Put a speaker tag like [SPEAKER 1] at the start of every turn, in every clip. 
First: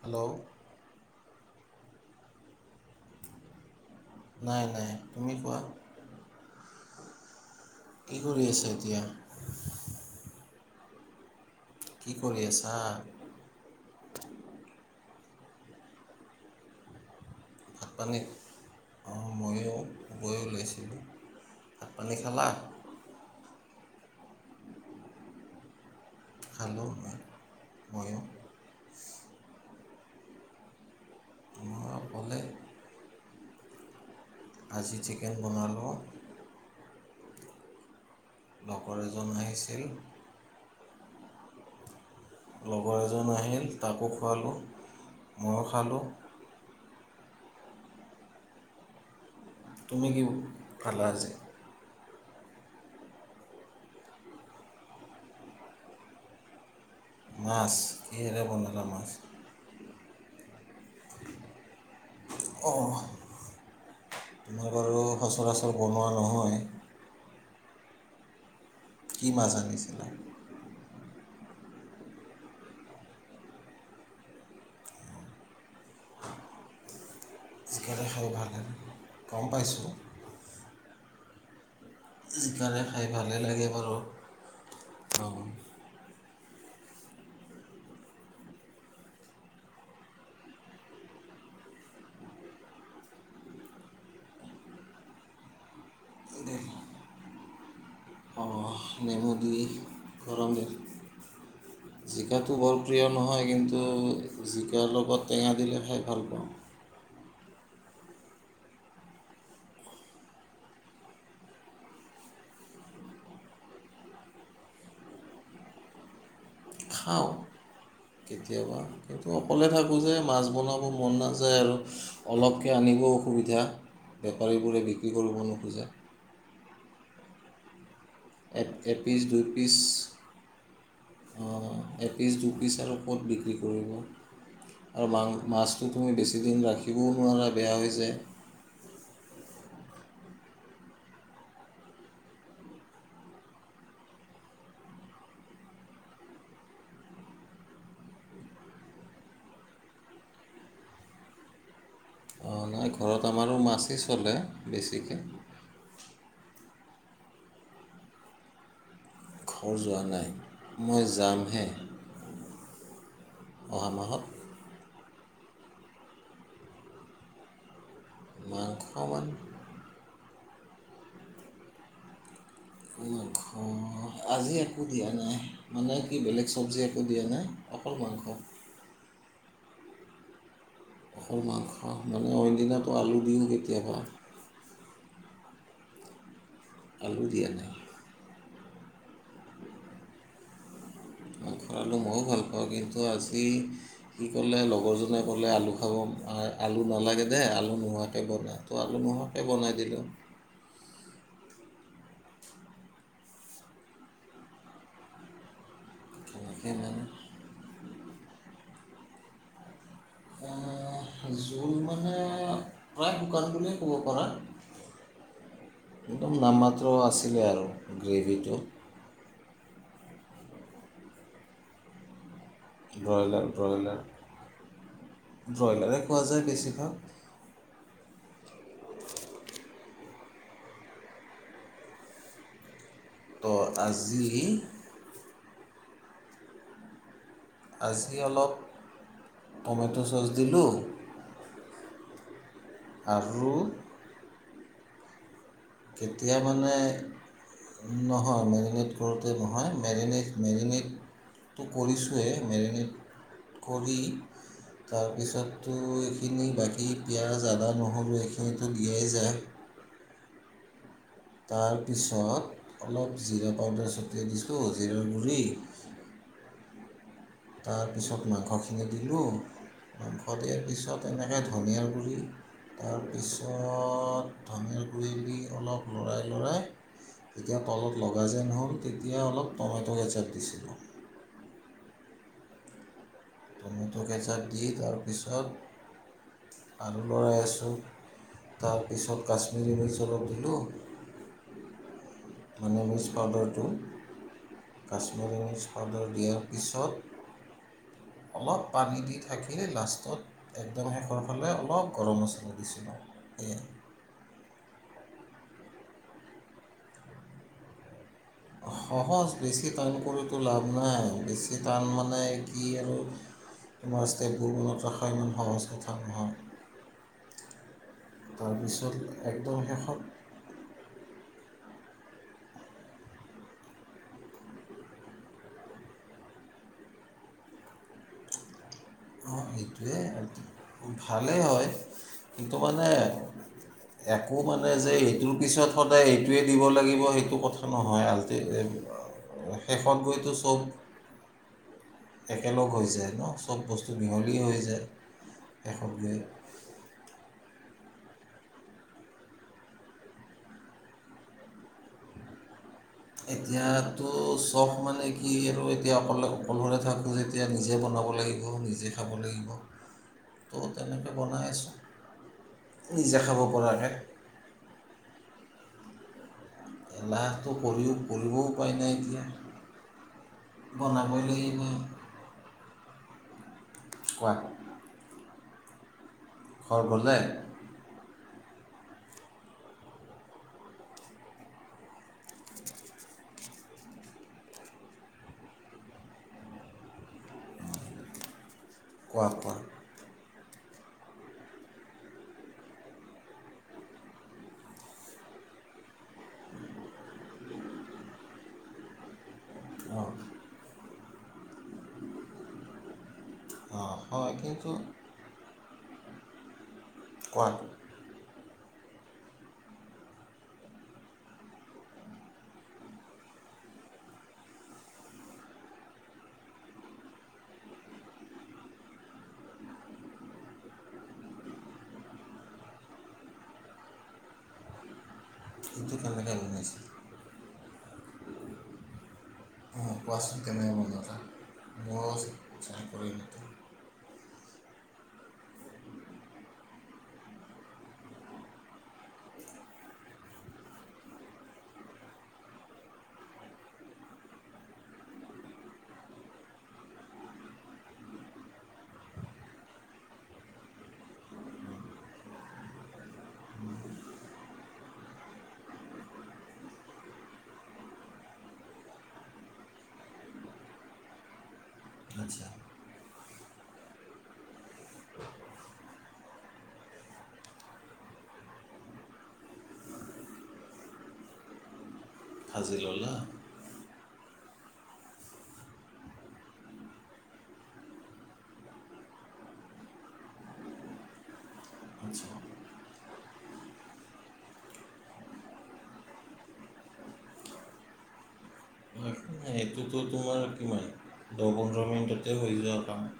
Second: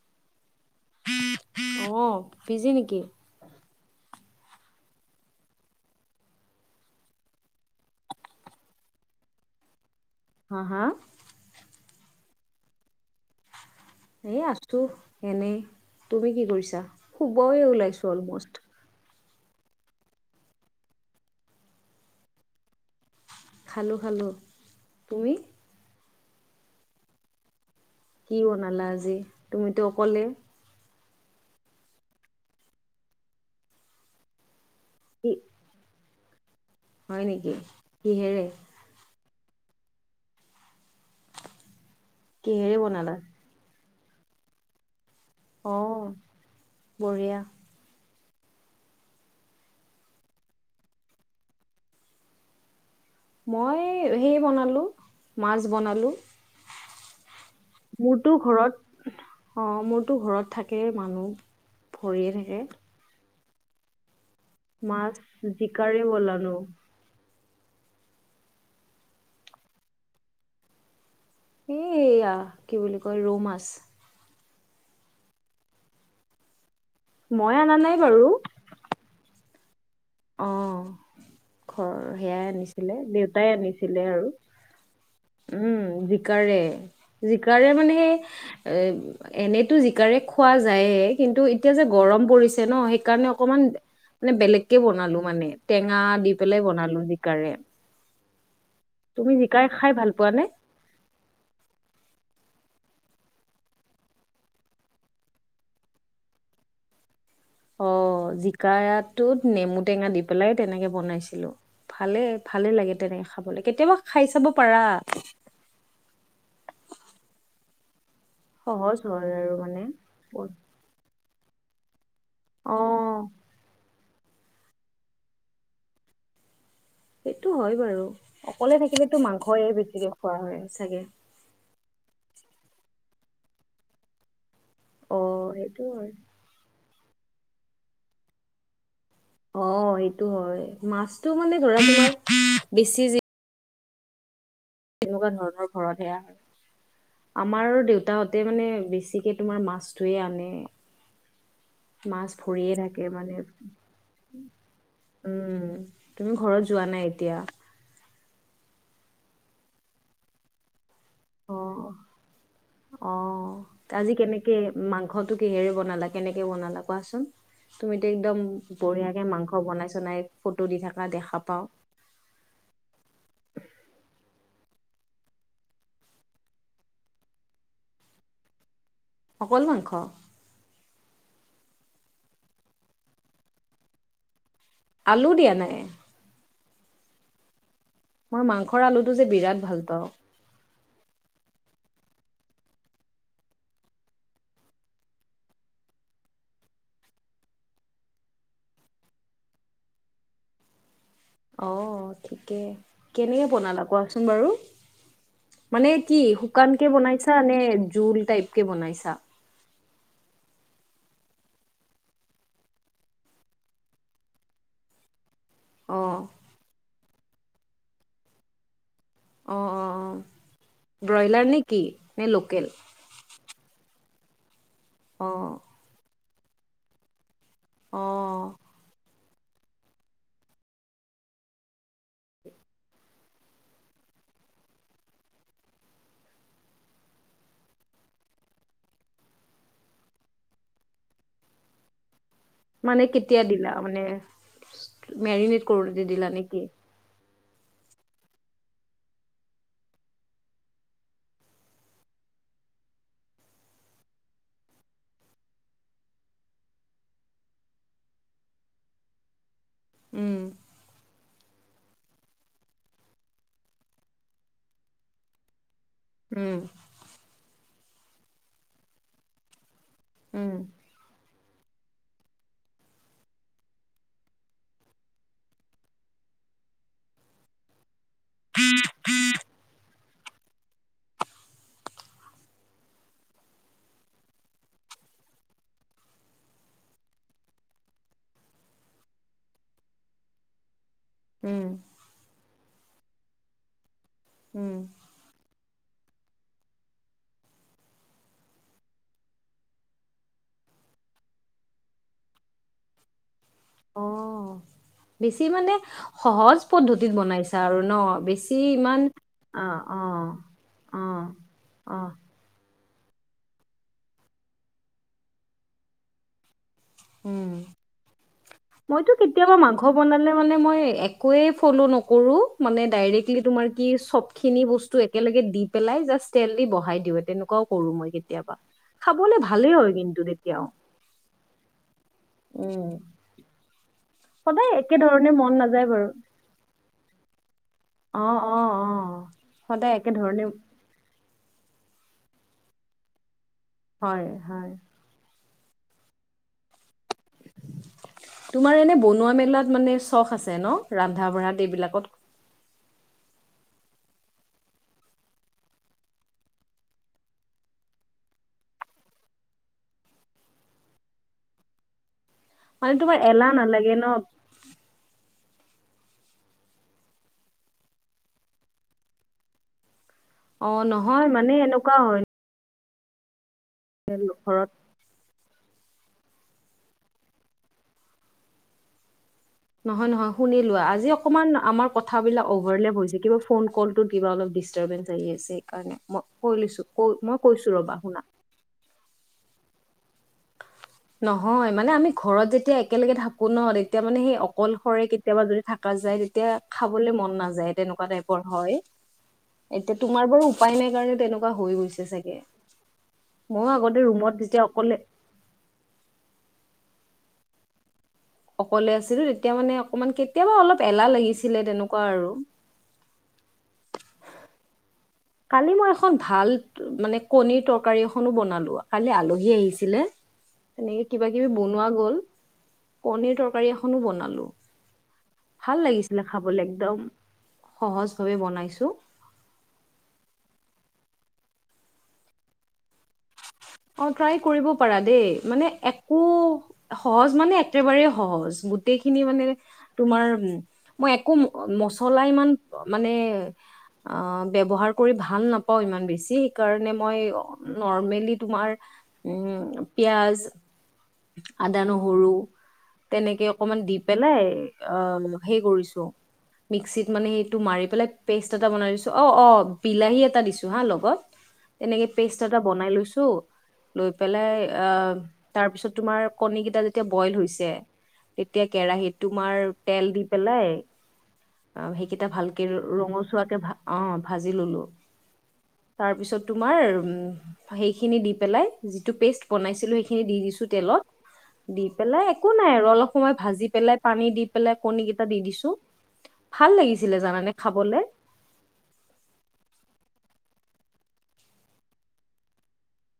[SPEAKER 1] Hello.
[SPEAKER 2] অহ busy নেকি।
[SPEAKER 1] নাই নাই তুমি কোৱা। কি কৰি আছে এতিয়া।
[SPEAKER 2] হা হা।
[SPEAKER 1] কি কৰি আছা।
[SPEAKER 2] এ আছো এনেই তুমি কি কৰিছা। শুবয়ে
[SPEAKER 1] ভাত
[SPEAKER 2] ওলাইছো
[SPEAKER 1] পানী
[SPEAKER 2] অলমষ্ট।
[SPEAKER 1] অঁ ময়ো গৈ ওলাইছিলোঁ ভাত পানী খালা।
[SPEAKER 2] খালোঁ খালোঁ তুমি।
[SPEAKER 1] খালো হয়।
[SPEAKER 2] কি বনালা আজি তুমিতো। কলে।
[SPEAKER 1] মই অকলে আজি
[SPEAKER 2] কি
[SPEAKER 1] চিকেন বনালোঁ
[SPEAKER 2] হয় নেকি কিহেৰে
[SPEAKER 1] জন আহিছিল
[SPEAKER 2] কিহেৰে
[SPEAKER 1] লগৰ
[SPEAKER 2] বনালা?
[SPEAKER 1] এজন আহিল তাকো খুৱালোঁ ময়ো খালোঁ
[SPEAKER 2] অ', বঢ়িয়া
[SPEAKER 1] তুমি কি খালা আজি
[SPEAKER 2] মই সেই বনালোঁ মাছ বনালো
[SPEAKER 1] মাছ
[SPEAKER 2] মোৰতো
[SPEAKER 1] কিহেৰে বনালা মাছ
[SPEAKER 2] ঘৰত অ মোৰ ঘৰত থাকে কে মানুহ ভৰিয়ে থাকে
[SPEAKER 1] অঁ তোমাৰ বাৰু
[SPEAKER 2] মাছ
[SPEAKER 1] সচৰাচৰ
[SPEAKER 2] জিকাৰে
[SPEAKER 1] বনোৱা
[SPEAKER 2] বনালো।
[SPEAKER 1] নহয় কি মাছ আনিছিলে
[SPEAKER 2] এয়া কি বুলি কয় ৰৌ মাছ মই অনা নাই
[SPEAKER 1] খাব ভাল নালাগে কম পাইছোঁ
[SPEAKER 2] অহ ঘৰ সেয়াই
[SPEAKER 1] জিকাৰে
[SPEAKER 2] আনিছিলে
[SPEAKER 1] খাই ভালে
[SPEAKER 2] দেউতাই
[SPEAKER 1] লাগে বাৰু
[SPEAKER 2] আনিছিলে আৰু উম জিকাৰে জিকাৰে মানে সেই এ এনেতো জিকাৰে খোৱা যায়ে কিন্তু এতিয়া যে গৰম পৰিছে ন সেইকাৰণে অকমান মানে বেলেগ কে বনালো মানে টেঙা দি পেলাই বনালো জিকাৰে
[SPEAKER 1] অ
[SPEAKER 2] তুমি
[SPEAKER 1] নেমু দি
[SPEAKER 2] জিকাই খাই ভাল পোৱা নে
[SPEAKER 1] গৰমে জিকাত টো বৰ প্ৰিয় নহয় কিন্তু জিকাৰ লগত টেঙা দিলে খাই ভাল পাওঁ
[SPEAKER 2] অ জিকাটোত নেমু টেঙা দি পেলাই তেনেকে বনাইছিলো ভালে ভালে লাগে তেনেকে খাবলে কেতিয়াবা খাই চাব পাৰা
[SPEAKER 1] খাওঁ কেতিয়াবা
[SPEAKER 2] সহজ হয়
[SPEAKER 1] কিন্তু
[SPEAKER 2] আৰু
[SPEAKER 1] অকলে থাকোঁ যে মাছ
[SPEAKER 2] মানে
[SPEAKER 1] বনাব মন নাযা যায় আৰু অলপকে
[SPEAKER 2] অ
[SPEAKER 1] আনিব অসুবিধা বেপাৰীবোৰে বিক্ৰী কৰিব নোখোজে
[SPEAKER 2] সেইটো হয় বাৰু
[SPEAKER 1] এ
[SPEAKER 2] অকলে
[SPEAKER 1] এপিচ
[SPEAKER 2] থাকিলেতো
[SPEAKER 1] দুই
[SPEAKER 2] মাংসয়
[SPEAKER 1] পিচ
[SPEAKER 2] বেছিকে খোৱা হয় চাগে
[SPEAKER 1] এপিচ দুপিচ আৰু ক'ত বিক্ৰী কৰিব আৰু
[SPEAKER 2] অ
[SPEAKER 1] মাং
[SPEAKER 2] সেইটো
[SPEAKER 1] মাছটো
[SPEAKER 2] হয়
[SPEAKER 1] তুমি বেছি দিন ৰাখি শিবও নোৱাৰা বেয়া হৈ যাই।
[SPEAKER 2] অ এইটো হয় মাছতটো মানে [unintelligible] ধৰা বেছি তেনেকুৱা ধৰণৰ ঘৰতহে আ। আমাৰ দেউতাহঁতে মানে বেছিকে তোমাৰ মাছ ধই আনে। মাছ
[SPEAKER 1] অঁ,
[SPEAKER 2] ভৰিয়ে
[SPEAKER 1] নাই
[SPEAKER 2] থাকে
[SPEAKER 1] ঘৰত
[SPEAKER 2] মানে,
[SPEAKER 1] আমাৰো মাছেই চলে বেছিকৈ
[SPEAKER 2] উম তুমি ঘৰত যোৱা নাই? দিয়া
[SPEAKER 1] ঘৰ যোৱা নাই। মই
[SPEAKER 2] অ
[SPEAKER 1] যামহে
[SPEAKER 2] অ
[SPEAKER 1] অহা
[SPEAKER 2] আজি
[SPEAKER 1] মাহত
[SPEAKER 2] কেনেকে মাংস খটো কিহেৰে বনালা? কেনেকে বনালা কোৱাচোন? তুমি এতিয়া একদম
[SPEAKER 1] মাংস
[SPEAKER 2] বঢ়িয়াকে
[SPEAKER 1] মান
[SPEAKER 2] মাংস বনাইছ নাই? ফটো দি থকা দেখা পাওঁ।
[SPEAKER 1] মাংস আজি একো দিয়া নাই মানে কি বেলেগ চব্জি একো দিয়া নাই অকল মাংস।
[SPEAKER 2] অকল মাংস?
[SPEAKER 1] অকল মাংস আও। অইনদিনা তো আলু দিওঁ কেতিয়াবা।
[SPEAKER 2] আলু দিয়া নাই?
[SPEAKER 1] আলু দিয়া নাই।
[SPEAKER 2] মই মাংসৰ আলুটো যে বিৰাট ভাল পাওঁ।
[SPEAKER 1] মাংসৰ আলু ময়ো ভাল পাওঁ। কিন্তু আজি কি ক'লে লগৰজনে ক'লে আলু খাব আলু নালাগে দে, আলু নোহোৱাকে বনায় তো আলু নোহোৱাকে বনাই দিলোঁ।
[SPEAKER 2] অ ঠিকে, কেনেকে বনালা কোৱাচোন বাৰু? মানে কি
[SPEAKER 1] তেনেকৈ
[SPEAKER 2] শুকান কে
[SPEAKER 1] মানে
[SPEAKER 2] বনাইছা নে জোল টাইপ কে বনাইছা? [inaudible]
[SPEAKER 1] জোল মানে প্ৰায় শুকান বুলিয়ে ক'ব পৰা।
[SPEAKER 2] অ
[SPEAKER 1] একদম নাম মাত্ৰ আছে। ছিলে আৰু গ্ৰেভিটো।
[SPEAKER 2] অ অ অ ব্ৰইলাৰ নে কি? নে ল
[SPEAKER 1] ব্ৰইলাৰ ব্ৰইলাৰ।
[SPEAKER 2] অ
[SPEAKER 1] ব্ৰইলাৰে। পোৱা যায় বেছিভাগ।
[SPEAKER 2] অ।
[SPEAKER 1] তো আজি আজি অলপ টমেটো' চচ দিলোঁ
[SPEAKER 2] মানে কেতিয়া
[SPEAKER 1] আৰু
[SPEAKER 2] দিলা মানে? মেৰিনেট কৰোতে দিলা
[SPEAKER 1] কেতিয়া
[SPEAKER 2] নেকি
[SPEAKER 1] মানে নহয় মেৰিনেট কৰোঁতে নহয়, মেৰিনেট মেৰিনেটটো কৰিছোৱেই মেৰিনেট কৰি, তাৰপিছতো এইখিনি বাকী পিঁয়াজ আদা নহৰু এইখিনিটো দিয়াই যায়।
[SPEAKER 2] উম।
[SPEAKER 1] তাৰপিছত অলপ জিৰা পাউদাৰ ছটিয়াই দিছোঁ, জিৰাৰ গুড়ি
[SPEAKER 2] উম।
[SPEAKER 1] তাৰপিছত মাংসখিনি দিলোঁ। মাংস
[SPEAKER 2] উম
[SPEAKER 1] দিয়াৰ পিছত এনে তে ধনিয়াৰ গুৰি তাৰপিছত ধনিয়াৰ গুৰি দি অলপ লৰাই লৰাই যেতিয়া তলত লগা যেন হ'ল তেতিয়া অলপ টমেট' গেচাত বিছিল [unintelligible] কেঁচা দি তাৰপিছত আলু লৰাই আছোঁ তাৰপিছত কাশ্মিৰী মিচ অলপ দিলোঁ
[SPEAKER 2] উম
[SPEAKER 1] মানে মিক্স পাউদাৰটো
[SPEAKER 2] উম
[SPEAKER 1] কাশ্মীৰী মিছ চাদৰ দিয়াৰ পিছত অলপ পানী দি ঢাকি লাষ্টত একদম শেষৰ ফালে অলপ গৰম মছলা দিছিলোঁ।
[SPEAKER 2] অ বেছি মানে সহজ পদ্ধতিত বনাইছা আৰু ন? বেছি ইমান
[SPEAKER 1] সহজ
[SPEAKER 2] অ
[SPEAKER 1] বেছি টান
[SPEAKER 2] অ
[SPEAKER 1] কৰোতো লাভ
[SPEAKER 2] অ
[SPEAKER 1] নাই বেছি টান
[SPEAKER 2] অ
[SPEAKER 1] মানে কি আৰু তোমাৰ ষ্টেটবোৰ মনত ৰখা ইমান সহজ কথা নহয়।
[SPEAKER 2] উম
[SPEAKER 1] তাৰপিছত
[SPEAKER 2] মইতো কেতিয়াবা
[SPEAKER 1] একদম
[SPEAKER 2] মাংস
[SPEAKER 1] শেষত
[SPEAKER 2] বনালে মানে মই একোৱে ফলো ন কৰোঁ, মানে ডাইৰেক্টলি তোমাৰ চব খিনি বস্তু একেলগে দি পেলাই যাষ্ট তেল দি বঢ়াই দিওঁ, তেনেকুৱাও কৰোঁ।
[SPEAKER 1] অঁ সেইটোৱে ভালেই হয় কিন্তু মানে
[SPEAKER 2] উম
[SPEAKER 1] একো
[SPEAKER 2] সদায়
[SPEAKER 1] মানে যে
[SPEAKER 2] একে ধৰণে
[SPEAKER 1] এইটোৰ
[SPEAKER 2] মন
[SPEAKER 1] পিছত
[SPEAKER 2] নাযায়
[SPEAKER 1] সদায়
[SPEAKER 2] বাৰু
[SPEAKER 1] এইটোৱে দিব লাগিব সেইটো কথা নহয়
[SPEAKER 2] অ
[SPEAKER 1] আলটি
[SPEAKER 2] অ অ সদায়
[SPEAKER 1] শেষত
[SPEAKER 2] একে
[SPEAKER 1] গৈতো
[SPEAKER 2] ধৰণে
[SPEAKER 1] চব একেলগ হৈ যায় ন চব
[SPEAKER 2] হয়
[SPEAKER 1] মীহলি হৈ
[SPEAKER 2] হয়
[SPEAKER 1] যায়। এশৈ [unintelligible]
[SPEAKER 2] তোমাৰ এনে বনোৱা মেলাত মানে চখ আছে ন? ৰন্ধা বঢ়াত এইবিলাকত
[SPEAKER 1] এতিয়াতো চখ মানে কি আৰু এতিয়া অকলে অকলশৰে থাকোঁ যেতিয়া নিজে বনাব লাগিব, নিজে খাব লাগিব, ত' তেনেকৈ বনাই আছোঁ।
[SPEAKER 2] মানে
[SPEAKER 1] নিজে
[SPEAKER 2] তোমাৰ
[SPEAKER 1] খাব
[SPEAKER 2] এলাহ নালাগে
[SPEAKER 1] পৰাকৈ
[SPEAKER 2] ন
[SPEAKER 1] এলাহটো কৰি কৰিবও উপায় নাই এতিয়া
[SPEAKER 2] অ
[SPEAKER 1] বনাবই
[SPEAKER 2] নহয় মানে
[SPEAKER 1] লাগিব
[SPEAKER 2] এনেকুৱা হয়
[SPEAKER 1] কোৱা
[SPEAKER 2] ঘৰত
[SPEAKER 1] ঘৰ গলে
[SPEAKER 2] নহয় নহয় শুনিলো আজি অকণমান আমাৰ কথাবিলাক অভাৰলেভ হৈছে কিবা ফোন কলটোত কিবা অলপ ডিষ্টাৰ্বেনছ আহি আছে, সেইকাৰণে মই কৈ লৈছো মই কৈছো ৰবা শুনা
[SPEAKER 1] কোৱা কোৱা
[SPEAKER 2] নহয় মানে আমি ঘৰত যেতিয়া একেলগে থাকো ন তেতিয়া মানে সেই অকলশৰে কেতিয়াবা যদি থাক যায় তেতিয়া খাবলে মন নাযায় তেনেকুৱা টাইপৰ হয়। এতিয়া
[SPEAKER 1] অঁ
[SPEAKER 2] তোমাৰ বাৰু উপায় নাই কাৰণে তেনেকুৱা হৈ গৈছে চাগে ময়ো
[SPEAKER 1] অঁ
[SPEAKER 2] আগতে
[SPEAKER 1] হয়
[SPEAKER 2] ৰুমত যেতিয়া
[SPEAKER 1] কিন্তু
[SPEAKER 2] অকলে
[SPEAKER 1] কোৱা
[SPEAKER 2] অকলে আছিলো তেতিয়া মানে অকমান কেতিয়াবা অলপ এলাহ লাগিছিলে তেনেকুৱা আৰু কালি মই এখন ভাল মানে কণীৰ তৰকাৰী এখনো বনালো, কালি আলহী আহিছিলে তেনেকে কিবা কিবি বনোৱা গ'ল কণীৰ তৰকাৰী এখনো বনালো ভাল
[SPEAKER 1] এইটো
[SPEAKER 2] লাগিছিলে
[SPEAKER 1] কেনেকৈ
[SPEAKER 2] খাবলে
[SPEAKER 1] বনাইছিল
[SPEAKER 2] একদম। সহজ ভাৱে বনাইছো।
[SPEAKER 1] অহ, কোৱাচোন [unintelligible]
[SPEAKER 2] অহ, ট্ৰাই কৰিব পাৰা দেই মানে একো সহজ মানে একেবাৰেই সহজ গোটেইখিনি মানে তোমাৰ মই একো মচলা ইমান মানে অহ ব্যৱহাৰ কৰি ভাল নাপাওঁ ইমান বেছি সেইকাৰণে মই নৰ্মেলি তোমাৰ উম পিয়াজ আদা নহৰু তেনেকে অকমান দি পেলাই অহ হেই কৰিছো মিক্সিত মানে সেইটো মাৰি পেলাই পেষ্ট এটা বনাই দিছো অহ - অহ বিলাহী এটা দিছো হা লগত তেনেকে পেষ্ট
[SPEAKER 1] আচ্ছা
[SPEAKER 2] এটা বনাই লৈছো। লৈ পেলাই আহ তাৰ পিছত তোমাৰ কণী কেইটা যেতিয়া বইল হৈছে তেতিয়া কেৰাহীত তোমাৰ তেল দি পেলাই কেইটা ভালকে
[SPEAKER 1] ভাজি ল'লা
[SPEAKER 2] ৰঙচুৱাকে ভা অহ, ভাজি ললো তাৰ পিছত তোমাৰ উম সেই সেইখিনি দি পেলাই যিটো পেষ্ট বনাইছিলো সেইখিনি দি দিছো তেলত দি পেলাই
[SPEAKER 1] আচ্ছা
[SPEAKER 2] একো নাই আৰু অলপ সময় ভাজি পেলাই পানী পেলাই কণীকেটা দি দিছো ভাল লাগিছিলে জানানে খাবলে।
[SPEAKER 1] সেইটোতো তোমাৰ কিমান দহ পোন্ধৰ মিনিটতে হৈ যোৱা কাম।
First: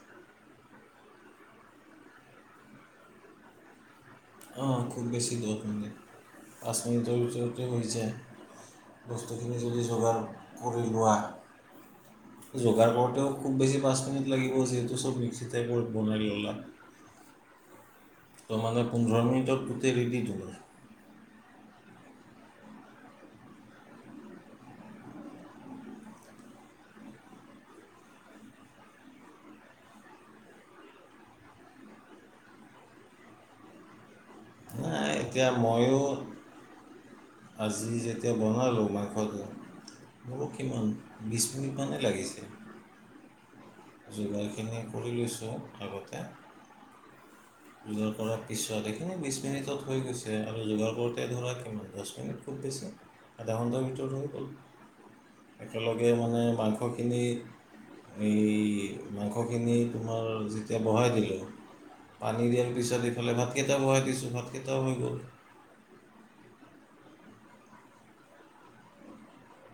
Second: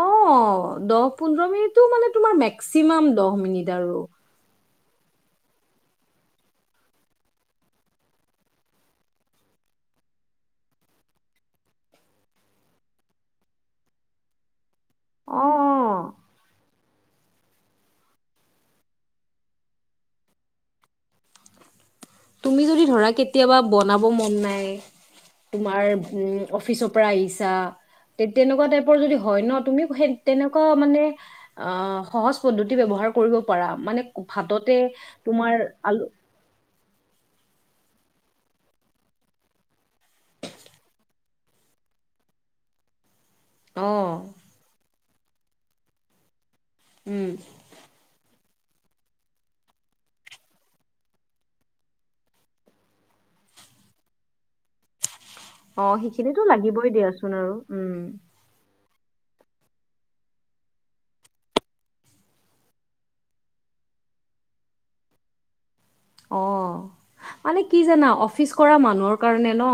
[SPEAKER 2] অহ, দহ পোন্ধৰ মিনিটো মানে তোমাৰ মেক্সিমাম দহ মিনিট আৰু।
[SPEAKER 1] অহ, খুব বেছি দহ মিনিট পাঁচ মিনিটৰ ভিতৰতে হৈ যায় বস্তুখিনি যদি যোগাৰ কৰি লোৱা যোগাৰ কৰোতেও খুব বেছি পাঁচ মিনিট লাগিব যিহেতু এই চব মিক্সি
[SPEAKER 2] অ'
[SPEAKER 1] টাইপৰ
[SPEAKER 2] অ'
[SPEAKER 1] বনাই ললা। ত' মানে পোন্ধৰ মিনিটত গোটেই ৰেডি তোমাৰ।
[SPEAKER 2] তুমি যদি ধৰা কেতিয়াবা বনাব মন নাই তোমাৰ উম অফিচৰ পৰা আহিছা তে তেনেকুৱা টাইপৰ যদি হয় ন তুমি সে তেনেকুৱা মানে অহ সহজ পদ্ধতি ব্যৱহাৰ কৰিব পাৰা মানে ভাততে
[SPEAKER 1] নাই এতিয়া
[SPEAKER 2] তোমাৰ আলু।
[SPEAKER 1] ময়ো আজি যেতিয়া বনালো মাংসটো মোৰো কিমান বিছ মিনিটমানেই লাগিছে।
[SPEAKER 2] অ
[SPEAKER 1] যোগাৰখিনি। কৰি লৈছো আগতে।
[SPEAKER 2] উম
[SPEAKER 1] নিজৰ কৰত। পিছত এইখিনি বিছ মিনিটত হৈ গৈছে আৰু যোগাৰ কৰোতে ধৰা কিমান দছ মিনিট খুব বেছি আধা ঘণ্টাৰ ভিতৰত হৈ গল।
[SPEAKER 2] অহ,
[SPEAKER 1] একেলগে মানে
[SPEAKER 2] সেইখিনিতো লাগিবই দিয়াচোন আৰু উম।
[SPEAKER 1] কি মাংসখিনি তোমাৰ যেতিয়া বহাই দিলো পানী দিয়াৰ পিছত ইফালে ভাতকেইটাও বহাই দিছো ভাতকেইটাও হৈ গ'ল।
[SPEAKER 2] অহ, মানে কি জানা অফিচ কৰা মানুহৰ কাৰণে ন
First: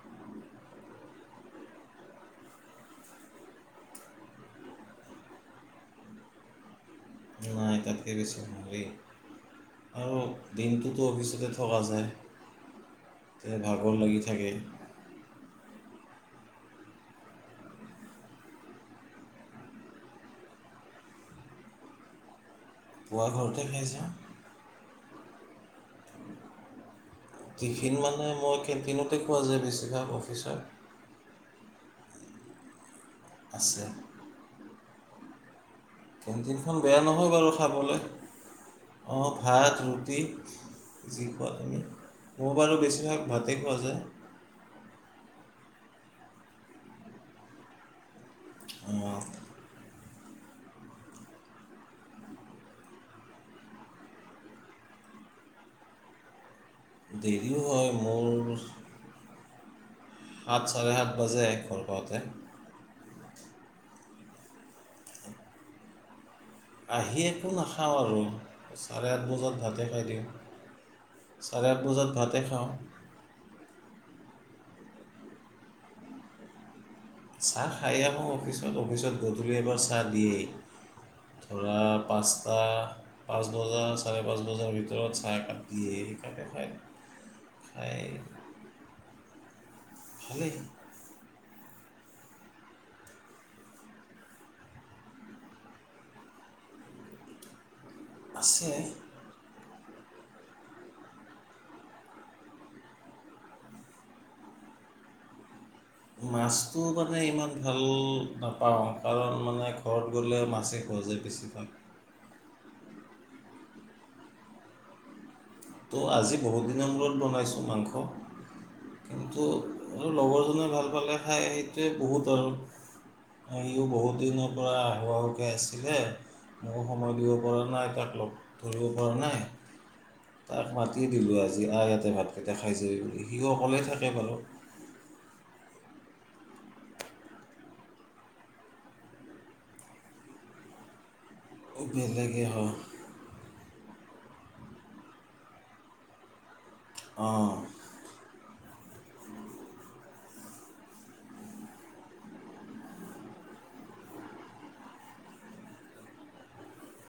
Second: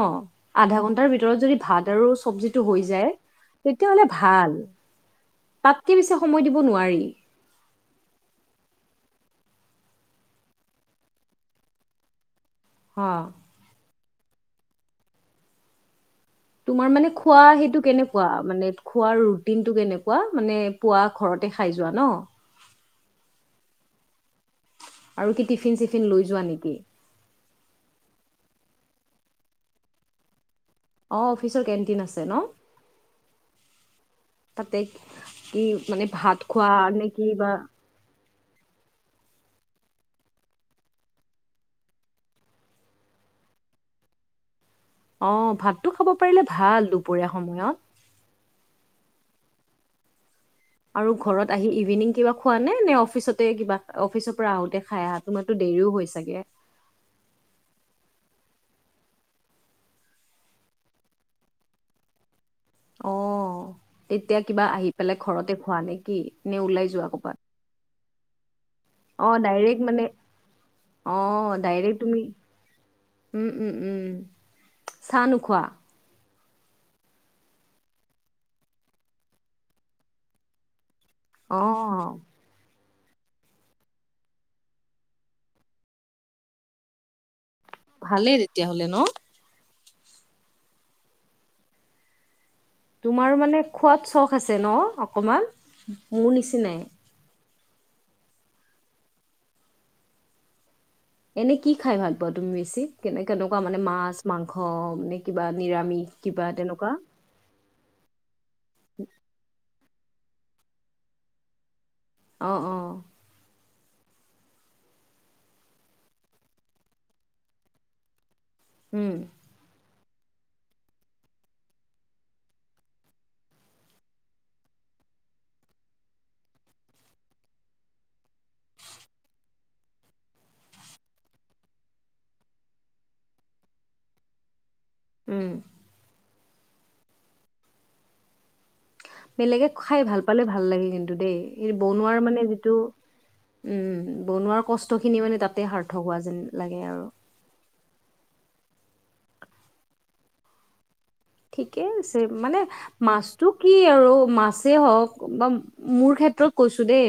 [SPEAKER 2] আধা ঘন্টাৰ ভিতৰত যদি ভাত আৰু চব্জিটো হৈ যায় তেতিয়াহলে ভাল তাতকে বেছি সময় দিব নোৱাৰি।
[SPEAKER 1] নাই তাতকে বেছি নোৱাৰি আৰু দিনটোতো অফিচতে থকা যায়।
[SPEAKER 2] হা
[SPEAKER 1] তে ভাগৰ লাগি থাকে।
[SPEAKER 2] তোমাৰ মানে খোৱা সেইটো কেনেকুৱা মানে খোৱাৰ ৰুটিনটো কেনেকুৱা মানে পুৱা ঘৰতে খাই যোৱা ন?
[SPEAKER 1] পুৱা ঘৰতে খাই যাওঁ।
[SPEAKER 2] আৰু কি টিফিন চিফি ফিন লৈ যোৱা নেকি?
[SPEAKER 1] নাই মই কেণ্টিনতে খোৱা যায় বেছিভাগ অফিচৰ।
[SPEAKER 2] অহ, অফিচৰ কেণ্টিন আছে ন?
[SPEAKER 1] আছে।
[SPEAKER 2] তে কি মানে ভাত খোৱা নে কি বা?
[SPEAKER 1] অহ, ভাত ৰুটি যি খোৱা তুমি মোৰ বাৰু বেছিভাগ ভাতেই খোৱা যায়।
[SPEAKER 2] অহ, ভাতটো খাব পাৰিলে ভাল দুপৰীয়া সময়ত।
[SPEAKER 1] উম, অহ
[SPEAKER 2] আৰু ঘৰত আহি ইভিনিং কিবা খোৱা নে- নে অফিচতে কিবা অফিচৰ পৰা আহোতে খাই আহা তোমাৰতো দেৰিও হয় চাগে।
[SPEAKER 1] দেৰিও হয় মোৰ আঠ চাৰে আাত বাজে এহ ঘৰ পাওঁতে।
[SPEAKER 2] অ এতিয়া কিবা আহি পেলাই ঘৰতে খোৱা নেকি?
[SPEAKER 1] আহি একো নাখাওঁ আৰু চাৰে আঠ
[SPEAKER 2] অ
[SPEAKER 1] বজাত
[SPEAKER 2] ডাইৰেক্ট
[SPEAKER 1] ভাতে
[SPEAKER 2] মানে
[SPEAKER 1] খাই
[SPEAKER 2] অ
[SPEAKER 1] দিওঁ চাৰে আঠ বজাত ভাতে খাওঁ।
[SPEAKER 2] উমম চাহ নোখোৱা?
[SPEAKER 1] চাহ খায় এই আহো অফিচত। অফিচত গধূলি এবাৰ চাহ দিয়েই। ধৰা
[SPEAKER 2] অ',
[SPEAKER 1] পাঁচটা পাঁচ বজা চাৰে পাঁচ বজাৰ ভিতৰত চাহ কাপ দিয়ে তাকে খাই
[SPEAKER 2] ভালেই তেতিয়াহলে ন?
[SPEAKER 1] ভালে
[SPEAKER 2] তোমাৰ মানে খোৱাত চখ আছে ন অকমান মোৰ নিচিনাই।
[SPEAKER 1] আছে।
[SPEAKER 2] এনে কি খাই ভাল পোৱা তুমি বেছি কেনে কেনেকুৱা মানে মাছ মাংস নে কিবা নিৰামিষ কিবা
[SPEAKER 1] মাছটো
[SPEAKER 2] তেনেকুৱা?
[SPEAKER 1] মানে ইমান ভাল পাওঁ কাৰণ মানে ঘৰত গ'লে মাছে খোৱা যায় বেছিভাগ
[SPEAKER 2] অ অ।
[SPEAKER 1] ত' আজি বহুত দিনৰ মূৰত বনাইছোঁ মাংস
[SPEAKER 2] উম,
[SPEAKER 1] কিন্তু আৰু লগৰজনে ভাল পালে খাই সেইটোৱে বহুত আৰু ইিও বহুত দিনৰ পৰা আহো আহোকে আছিলে মইও সময় দিব পৰা নাই তাক লগ ধৰিব পৰা নাই। তাক মাতি দিলোঁ আজি আ ইয়াতে ভাতকেইটা খাই যাবি বুলি সিও অকলেই থাকে বাৰু।
[SPEAKER 2] উম। বেলেগে খাই ভাল পালে ভাল লাগে কিন্তু দেই। এই বনোৱাৰ মানে
[SPEAKER 1] বেলেগে
[SPEAKER 2] যিটো
[SPEAKER 1] হওক
[SPEAKER 2] উম বনোৱাৰ কষ্ট খিনি মানে তাতে সাৰ্থক হোৱা যেন লাগে। আৰু।
[SPEAKER 1] অ।
[SPEAKER 2] ঠিকে আছে মানে মাছটো কি আৰু মাছে হওক বা মোৰ ক্ষেত্ৰত কৈছো দেই